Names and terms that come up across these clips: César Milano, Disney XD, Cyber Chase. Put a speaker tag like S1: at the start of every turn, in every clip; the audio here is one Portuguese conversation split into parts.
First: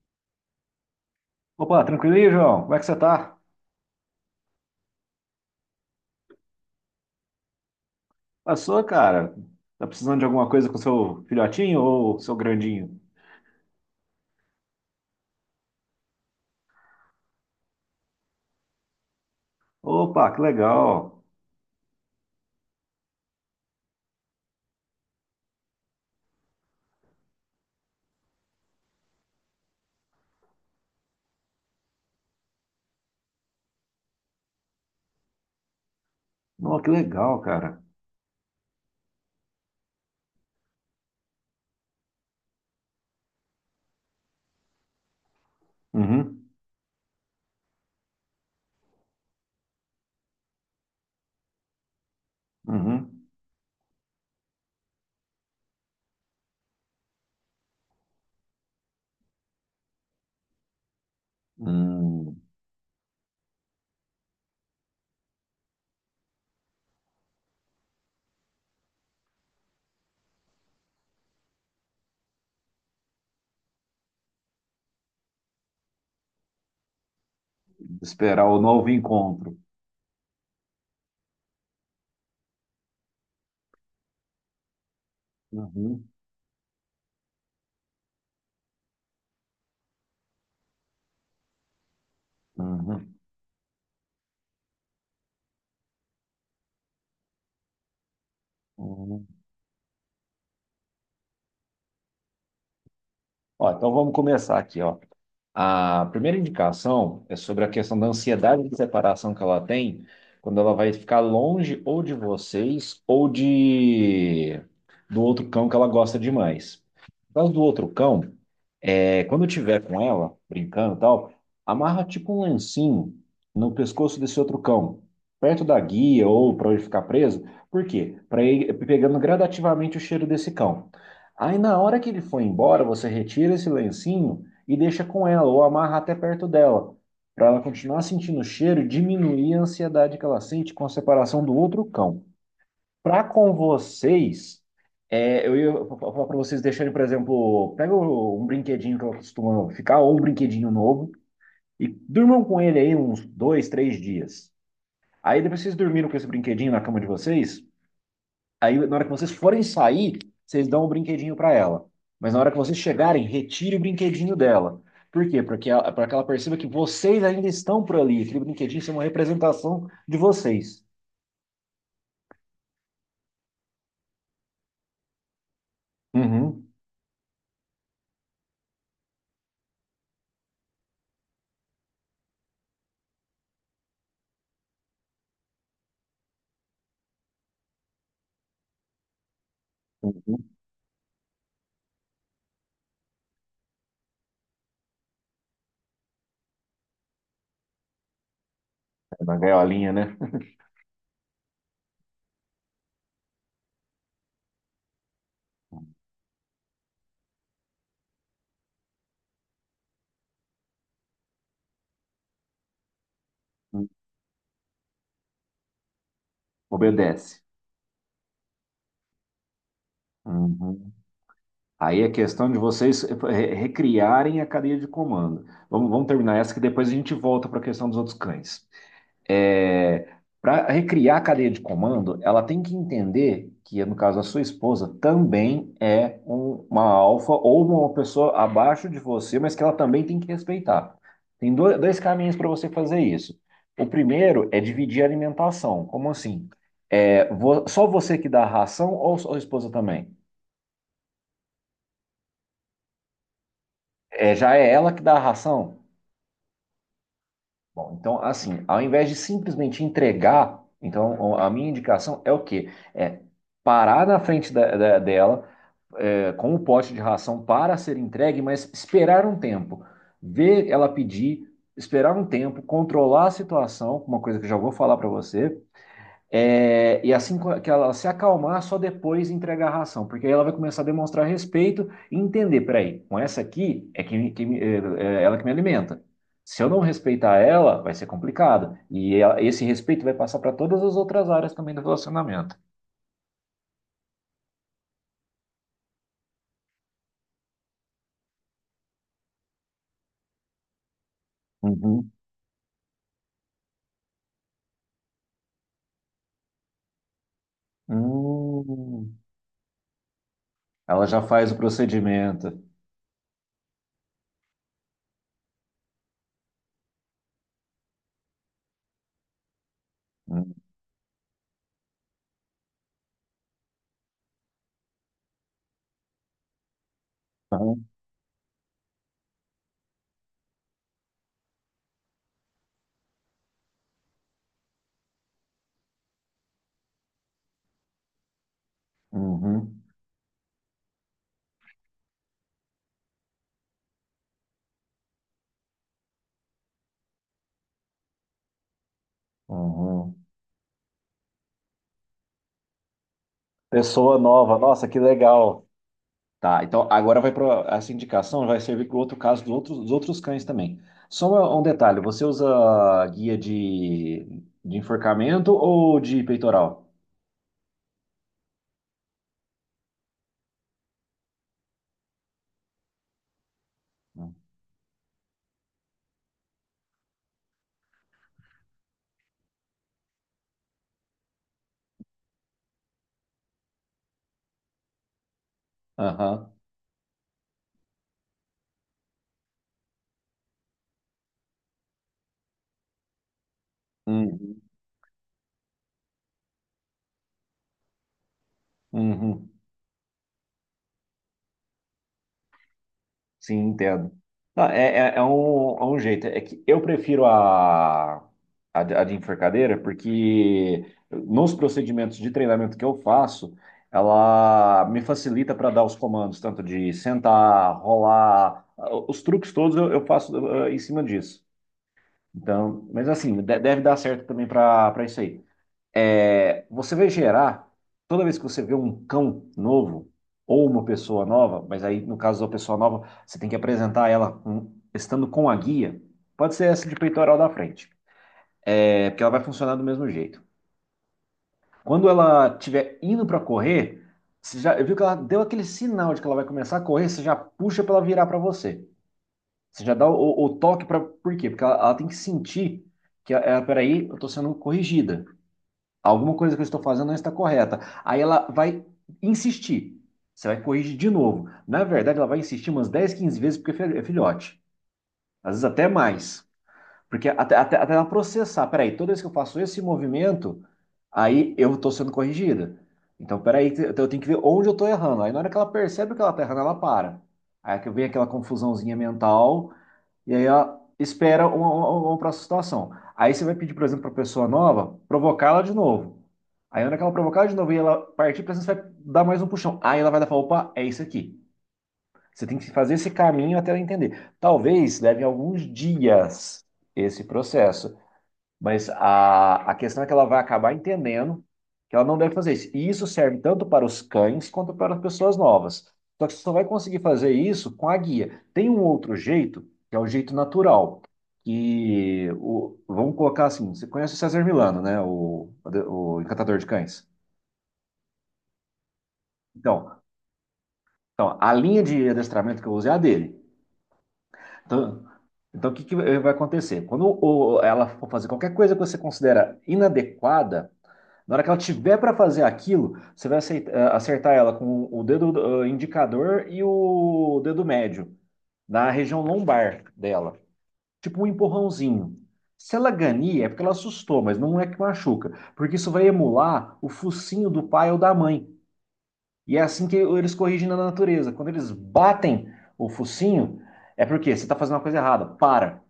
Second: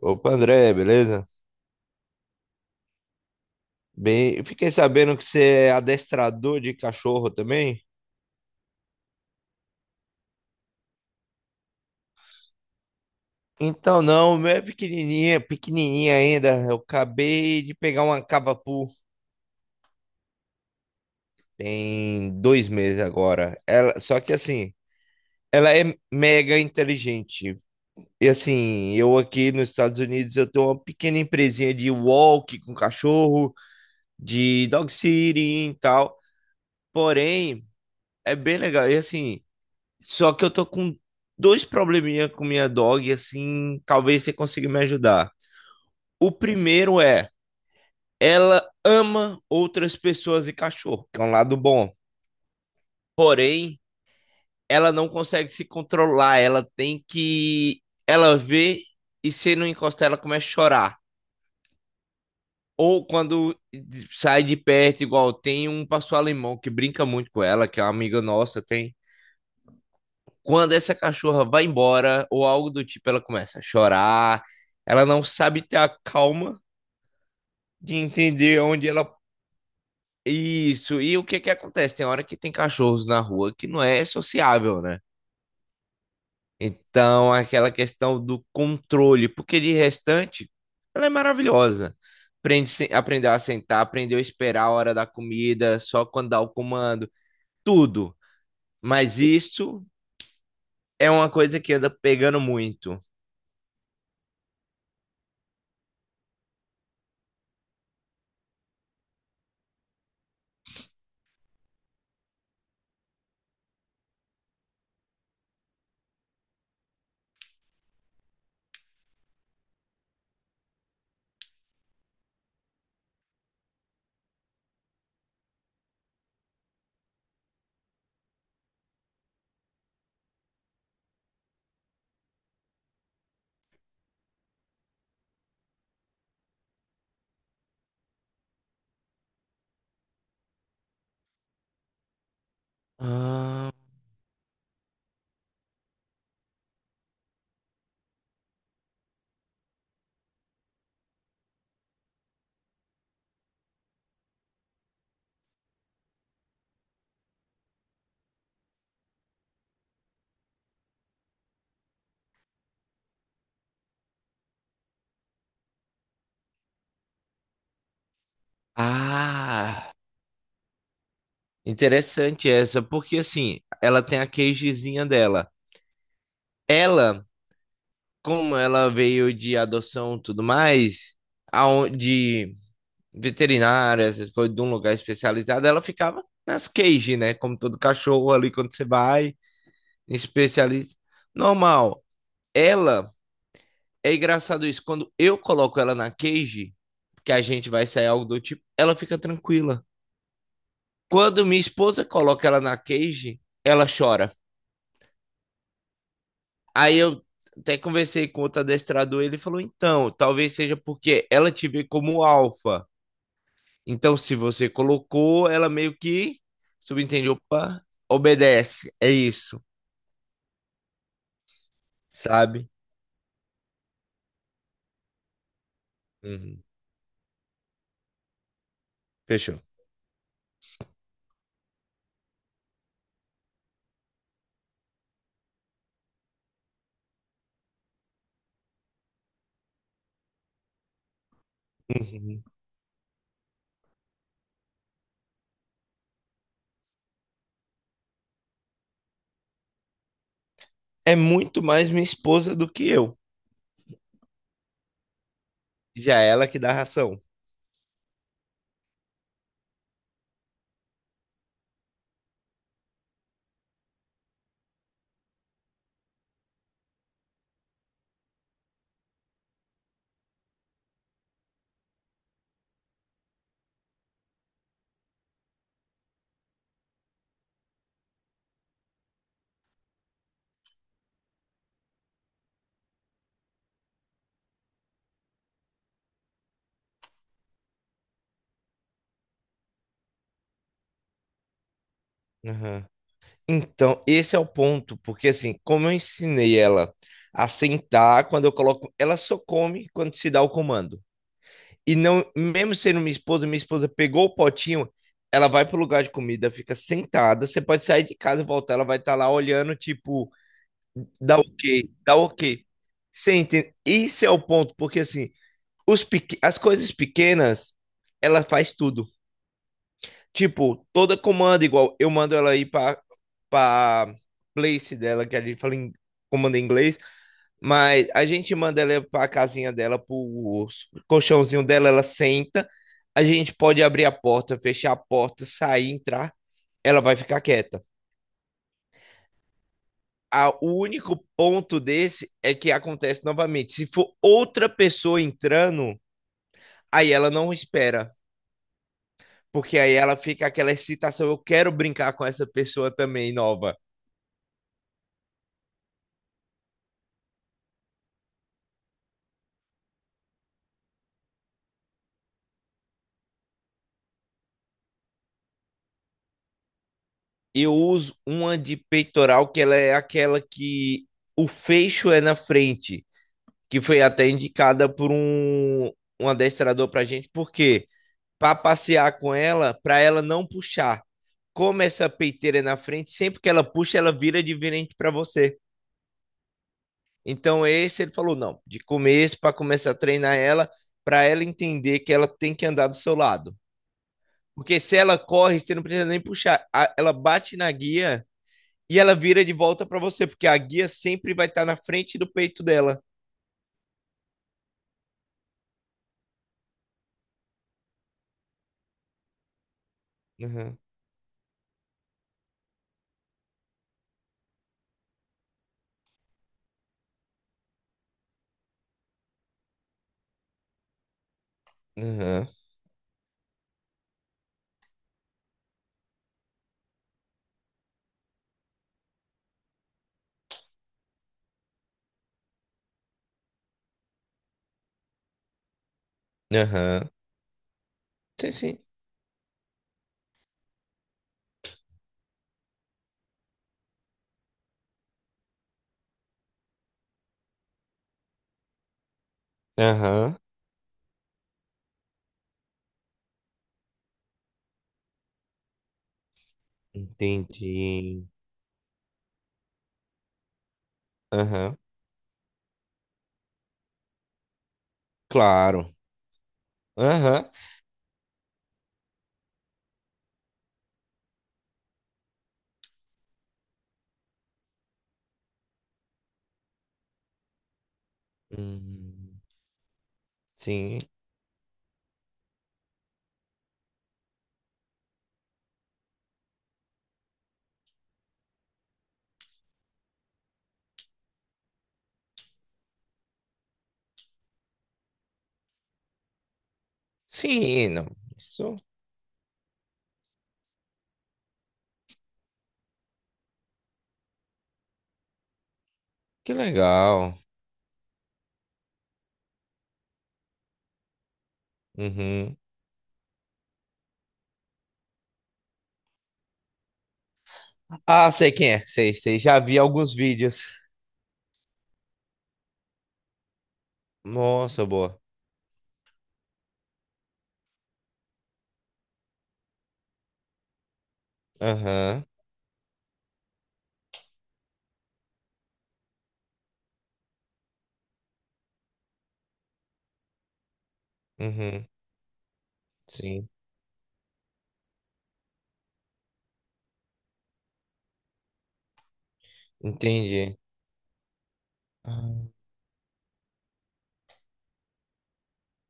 S1: Opa, André, beleza?
S2: Opa, tranquilo aí, João? Como é que você tá?
S1: Bem, eu fiquei sabendo que você é adestrador de cachorro também.
S2: Passou, cara? Tá precisando de alguma coisa com seu filhotinho ou seu grandinho?
S1: Então, não, meu é pequenininha, pequenininha ainda. Eu acabei de pegar uma cavapu,
S2: Opa, que legal!
S1: tem 2 meses agora. Ela, só que assim, ela é mega inteligente. E assim, eu aqui nos Estados Unidos, eu tenho uma pequena empresinha de walk com cachorro, de dog sitting e tal.
S2: Não, que legal,
S1: Porém,
S2: cara.
S1: é bem legal. E assim, só que eu tô com dois probleminha com minha dog, assim, talvez você consiga me ajudar. O
S2: Uhum,
S1: primeiro é, ela ama outras pessoas e cachorro, que é um lado bom.
S2: uhum.
S1: Porém, ela não consegue se controlar, ela tem que ela vê e se não encostar ela começa a chorar.
S2: Hum,
S1: Ou quando sai de perto, igual tem um pastor alemão que brinca muito com ela, que é uma amiga nossa. Tem Quando essa cachorra vai embora, ou algo do tipo, ela começa a chorar, ela não sabe ter a calma de
S2: Esperar
S1: entender
S2: o novo
S1: onde ela.
S2: encontro.
S1: Isso, e o que que acontece? Tem hora que tem cachorros na rua que não é sociável, né?
S2: Uhum,
S1: Então, aquela questão do controle, porque de restante, ela é maravilhosa. Aprende,
S2: uhum,
S1: aprendeu a sentar, aprendeu a esperar a hora da comida, só quando dá o comando, tudo. Mas
S2: uhum.
S1: isso é uma coisa que anda pegando muito.
S2: Ó, então vamos começar aqui, ó. A primeira indicação é sobre a questão da ansiedade de separação que ela tem quando ela vai ficar longe ou de vocês ou de do outro cão que ela gosta demais. Por causa do outro cão, quando eu tiver com ela, brincando e tal, amarra tipo um lencinho no pescoço desse outro cão, perto da guia ou para ele ficar preso. Por quê? Para ir pegando gradativamente o cheiro desse cão. Aí na hora que ele for embora, você retira esse lencinho e deixa com ela, ou amarra até perto dela, para ela continuar sentindo o cheiro e diminuir a ansiedade que ela sente com a separação do outro cão para com
S1: Ah,
S2: vocês. Eu ia falar para vocês deixarem, por exemplo, pega um brinquedinho que eu costumo ficar, ou um brinquedinho novo, e durmam com ele aí uns 2, 3 dias. Aí depois vocês dormiram com esse brinquedinho na cama de vocês, aí na hora que vocês forem sair, vocês dão o brinquedinho para ela. Mas na hora que vocês chegarem, retire o brinquedinho dela. Por quê? Porque ela, para que ela perceba que vocês ainda estão por ali. Aquele brinquedinho é uma representação
S1: Ah,
S2: de vocês.
S1: interessante essa, porque assim, ela tem a queijezinha dela.
S2: Uhum.
S1: Ela, como ela veio de adoção e tudo mais, de veterinária, essas coisas, de um lugar especializado, ela ficava nas queijes, né? Como todo cachorro ali, quando você vai,
S2: Uhum.
S1: especialista. Normal. Ela, é engraçado isso, quando eu coloco ela na cage, que a gente vai sair algo do tipo, ela fica
S2: É, na
S1: tranquila.
S2: gaiolinha, né?
S1: Quando minha esposa coloca ela na cage, ela chora. Aí eu até conversei com outro adestrador, ele falou: então, talvez seja porque ela te vê como alfa. Então, se você colocou, ela meio que subentende,
S2: Obedece.
S1: opa, obedece. É isso,
S2: Uhum. Aí é questão de
S1: sabe?
S2: vocês recriarem a cadeia de comando. Vamos terminar essa que
S1: Uhum.
S2: depois a gente volta para a questão dos outros cães.
S1: Fechou.
S2: É, para recriar a cadeia de comando, ela tem que entender que, no caso, a sua esposa também é uma alfa ou uma pessoa abaixo de você, mas que ela também tem que respeitar. Tem dois caminhos
S1: Uhum.
S2: para você fazer isso. O primeiro é dividir a alimentação. Como assim? Só você que dá a ração ou sua esposa também?
S1: É muito mais minha esposa do que eu.
S2: Já é ela que dá a ração.
S1: Já é ela que dá ração.
S2: Bom, então, assim, ao invés de simplesmente entregar, então a minha indicação é o quê? É parar na frente dela, com o pote de ração para ser entregue, mas esperar um tempo, ver ela pedir, esperar um tempo, controlar a situação, uma coisa que eu já vou falar para você, e assim que ela se acalmar, só depois entregar a ração, porque aí ela vai começar a demonstrar respeito e entender, peraí, com essa aqui é que é ela que me alimenta. Se eu não respeitar ela, vai ser complicado. E esse respeito vai passar para todas as outras áreas também do relacionamento.
S1: Aham. Então, esse é o ponto, porque assim, como eu ensinei ela a sentar, quando eu coloco, ela só come quando se dá o comando. E
S2: Uhum.
S1: não, mesmo sendo minha esposa pegou o potinho, ela vai pro lugar de comida, fica sentada. Você pode sair de casa e voltar, ela vai estar
S2: Hum.
S1: lá olhando, tipo,
S2: Ela já
S1: dá
S2: faz o
S1: ok, dá
S2: procedimento.
S1: ok. Você entende? Isso é o ponto, porque assim, as coisas pequenas, ela faz tudo.
S2: Uhum.
S1: Tipo, toda comanda igual, eu mando ela ir pra place dela, que a gente fala em comando em inglês, mas a gente manda ela pra casinha dela, pro colchãozinho dela, ela senta. A gente pode abrir a porta, fechar a porta, sair, entrar. Ela vai ficar quieta.
S2: Uhum.
S1: O único ponto desse é que acontece novamente. Se for outra pessoa entrando, aí ela não espera. Porque aí ela
S2: Uhum.
S1: fica aquela excitação. Eu quero brincar com essa pessoa também nova.
S2: Pessoa nova, nossa, que legal. Tá, então agora vai para essa indicação, vai servir para o outro caso dos outros cães também. Só um detalhe, você usa guia de enforcamento ou de peitoral?
S1: Eu uso uma de peitoral que ela é aquela que o fecho é na frente, que foi até indicada por um adestrador pra gente, porque para passear com ela, para ela não puxar. Como essa peiteira é na frente, sempre que ela puxa, ela vira de virente para você.
S2: Aham.
S1: Então esse ele falou não, de começo para começar a treinar ela, para ela entender que ela tem que andar do seu lado.
S2: Uhum.
S1: Porque se ela corre, você não precisa nem puxar, ela bate na guia e ela vira
S2: Uhum.
S1: de volta para você, porque a guia sempre vai estar na frente do peito dela.
S2: Sim, entendo. Não, é um jeito. É que eu prefiro a de enforcadeira,
S1: Aham,
S2: porque nos procedimentos de treinamento que eu faço, ela me facilita para dar os comandos, tanto de sentar, rolar, os truques todos eu faço, em cima disso.
S1: aham,
S2: Então, mas assim, deve dar certo também para isso aí. É, você vai gerar, toda vez que você vê um cão novo ou uma pessoa nova, mas aí no caso da pessoa nova, você tem que apresentar ela estando com a guia. Pode ser essa de
S1: aham.
S2: peitoral da frente,
S1: Sim, sim.
S2: porque ela vai funcionar do mesmo jeito. Quando ela estiver indo para correr, você já viu que ela deu aquele sinal de que ela vai começar a correr, você já puxa para ela virar para você. Você já dá
S1: Aham,
S2: o toque para. Por quê? Porque ela tem que sentir que, ah, peraí, eu estou sendo corrigida. Alguma coisa que eu estou fazendo não está correta. Aí
S1: entendi.
S2: ela vai insistir. Você vai corrigir de novo.
S1: Aham,
S2: Na verdade, ela vai insistir umas 10, 15 vezes porque é filhote. Às vezes até
S1: claro.
S2: mais. Porque
S1: Aham.
S2: até ela processar. Peraí, toda vez que eu faço esse movimento, aí eu estou sendo corrigida. Então, peraí, eu tenho que ver onde eu estou errando. Aí na hora que ela percebe que ela está errando, ela para. Aí é que vem aquela confusãozinha
S1: Hum,
S2: mental e aí ela
S1: sim.
S2: espera uma próxima situação. Aí você vai pedir, por exemplo, para a pessoa nova provocá-la de novo. Aí, na hora que ela provocar de novo e ela partir para você, vai dar mais um puxão. Aí ela vai dar e falar: opa, é isso aqui. Você tem que fazer esse caminho até ela entender. Talvez leve alguns dias esse
S1: Sim,
S2: processo,
S1: não. Isso,
S2: mas a questão é que ela vai acabar entendendo que ela não deve fazer isso. E isso serve tanto para os cães quanto para as pessoas novas. Só que você só
S1: que
S2: vai conseguir fazer
S1: legal.
S2: isso com a guia. Tem um outro jeito, que é o jeito natural. E
S1: Uhum.
S2: vamos colocar assim: você conhece o César Milano, né? O encantador de cães.
S1: Ah, sei quem é. Sei, sei. Já vi
S2: Então,
S1: alguns vídeos.
S2: então, a linha de adestramento que eu usei é a dele.
S1: Nossa,
S2: Então,
S1: boa.
S2: então, o que que vai acontecer? Quando ela for fazer qualquer coisa que você considera inadequada, na hora que ela tiver para
S1: Aham,
S2: fazer aquilo, você vai acertar ela com o dedo, indicador e o dedo médio, na região lombar dela. Tipo um
S1: uhum.
S2: empurrãozinho. Se ela ganhar,
S1: Sim,
S2: é porque ela assustou, mas não é que machuca. Porque isso vai emular o focinho do pai ou da mãe. E é assim que eles
S1: entendi.
S2: corrigem na natureza. Quando eles
S1: Ah,
S2: batem o focinho, é porque você está fazendo uma coisa errada. Para.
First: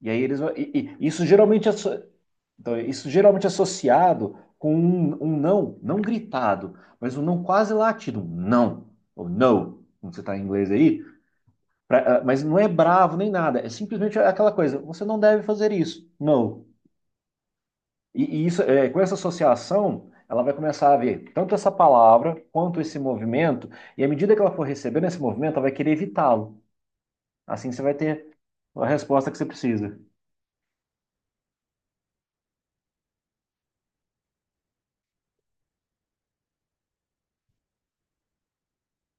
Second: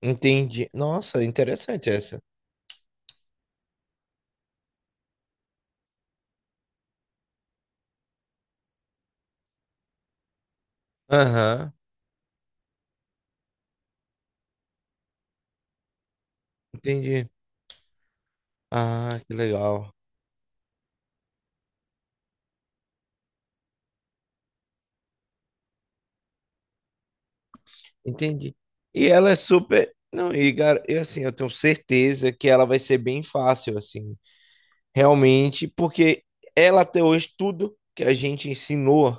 S2: E aí eles vão-
S1: entendi.
S2: e- e
S1: Nossa,
S2: isso geralmente
S1: interessante essa.
S2: isso geralmente associado com um não, não gritado, mas um não quase latido, um não, ou no, como você está em inglês aí,
S1: Aham,
S2: mas não é bravo nem nada, é simplesmente aquela coisa, você não deve fazer isso, não.
S1: entendi.
S2: E isso, com essa
S1: Ah, que legal.
S2: associação, ela vai começar a ver tanto essa palavra quanto esse movimento, e à medida que ela for recebendo esse movimento, ela vai querer evitá-lo. Assim você vai ter
S1: Entendi.
S2: a
S1: E
S2: resposta
S1: ela
S2: que
S1: é
S2: você
S1: super.
S2: precisa.
S1: Não, e assim, eu tenho certeza que ela vai ser bem fácil, assim. Realmente, porque ela até hoje, tudo que a gente ensinou,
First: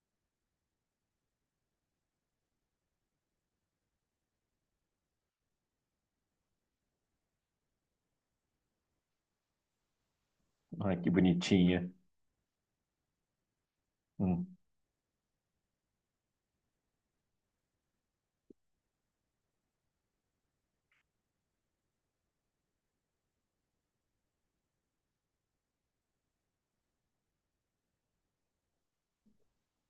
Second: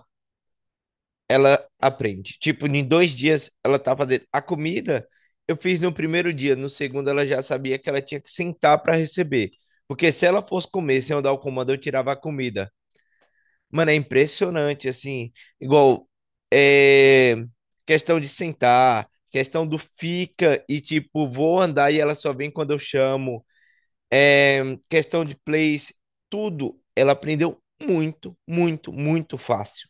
S1: ela aprende. Tipo, em 2 dias ela tá fazendo. A comida eu fiz no primeiro dia, no segundo ela já sabia que ela tinha que sentar para receber. Porque se ela fosse
S2: Ai,
S1: comer
S2: que
S1: sem eu dar o comando, eu
S2: bonitinha.
S1: tirava a comida. Mano, é
S2: Hum.
S1: impressionante, assim. Igual, é, questão de sentar, questão do fica e tipo, vou andar e ela só vem quando eu chamo, é, questão de plays, tudo, ela aprendeu muito, muito, muito fácil.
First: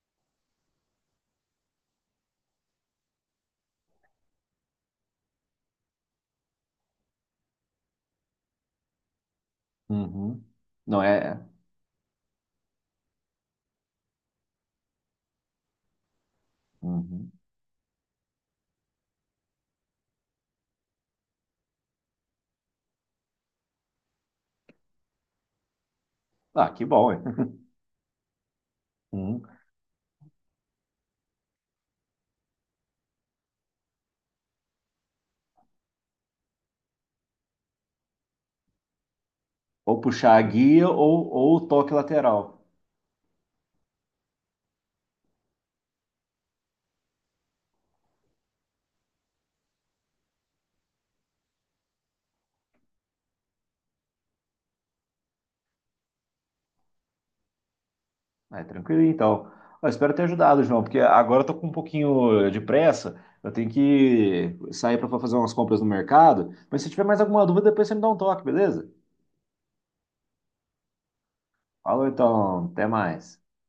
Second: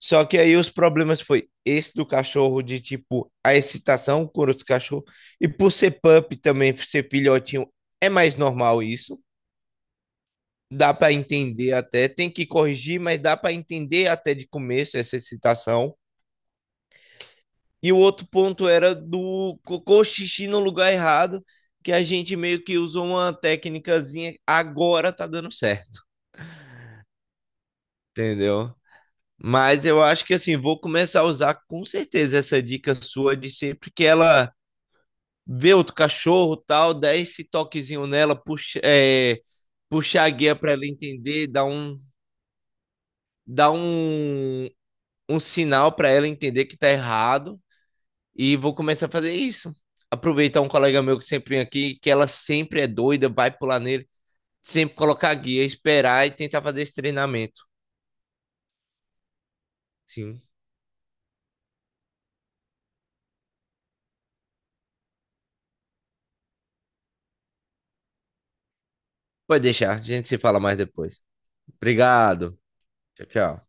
S1: Só que aí os problemas foi esse do cachorro, de tipo, a excitação com os cachorros, e por ser pup também, ser filhotinho, é mais normal isso.
S2: Uhum.
S1: Dá
S2: Não
S1: para
S2: é? É.
S1: entender até, tem que corrigir, mas dá para entender até de começo essa excitação.
S2: Uhum.
S1: E o outro ponto era do cocô xixi no lugar errado, que a gente meio que usou uma técnicazinha, agora tá dando certo.
S2: Ah, que bom, hein?
S1: Entendeu?
S2: Uhum.
S1: Mas eu acho que assim, vou começar a usar com certeza essa dica sua de sempre que ela vê outro cachorro, tal, dá esse toquezinho nela, puxa, é,
S2: Ou
S1: puxar a
S2: puxar a
S1: guia para ela
S2: guia ou,
S1: entender,
S2: ou o toque lateral.
S1: dá um, um sinal para ela entender que tá errado, e vou começar a fazer isso. Aproveitar um colega meu que sempre vem aqui, que ela sempre é doida, vai pular nele, sempre colocar a guia, esperar e tentar fazer esse treinamento.
S2: É, tranquilo, então. Ó, espero ter
S1: Sim.
S2: ajudado, João, porque agora eu tô com um pouquinho de pressa. Eu tenho que sair para fazer umas compras no mercado. Mas se tiver mais alguma dúvida, depois você me dá um toque, beleza?
S1: Pode deixar, a gente se fala mais depois.
S2: Falou
S1: Obrigado.
S2: então, até
S1: Tchau,
S2: mais.
S1: tchau.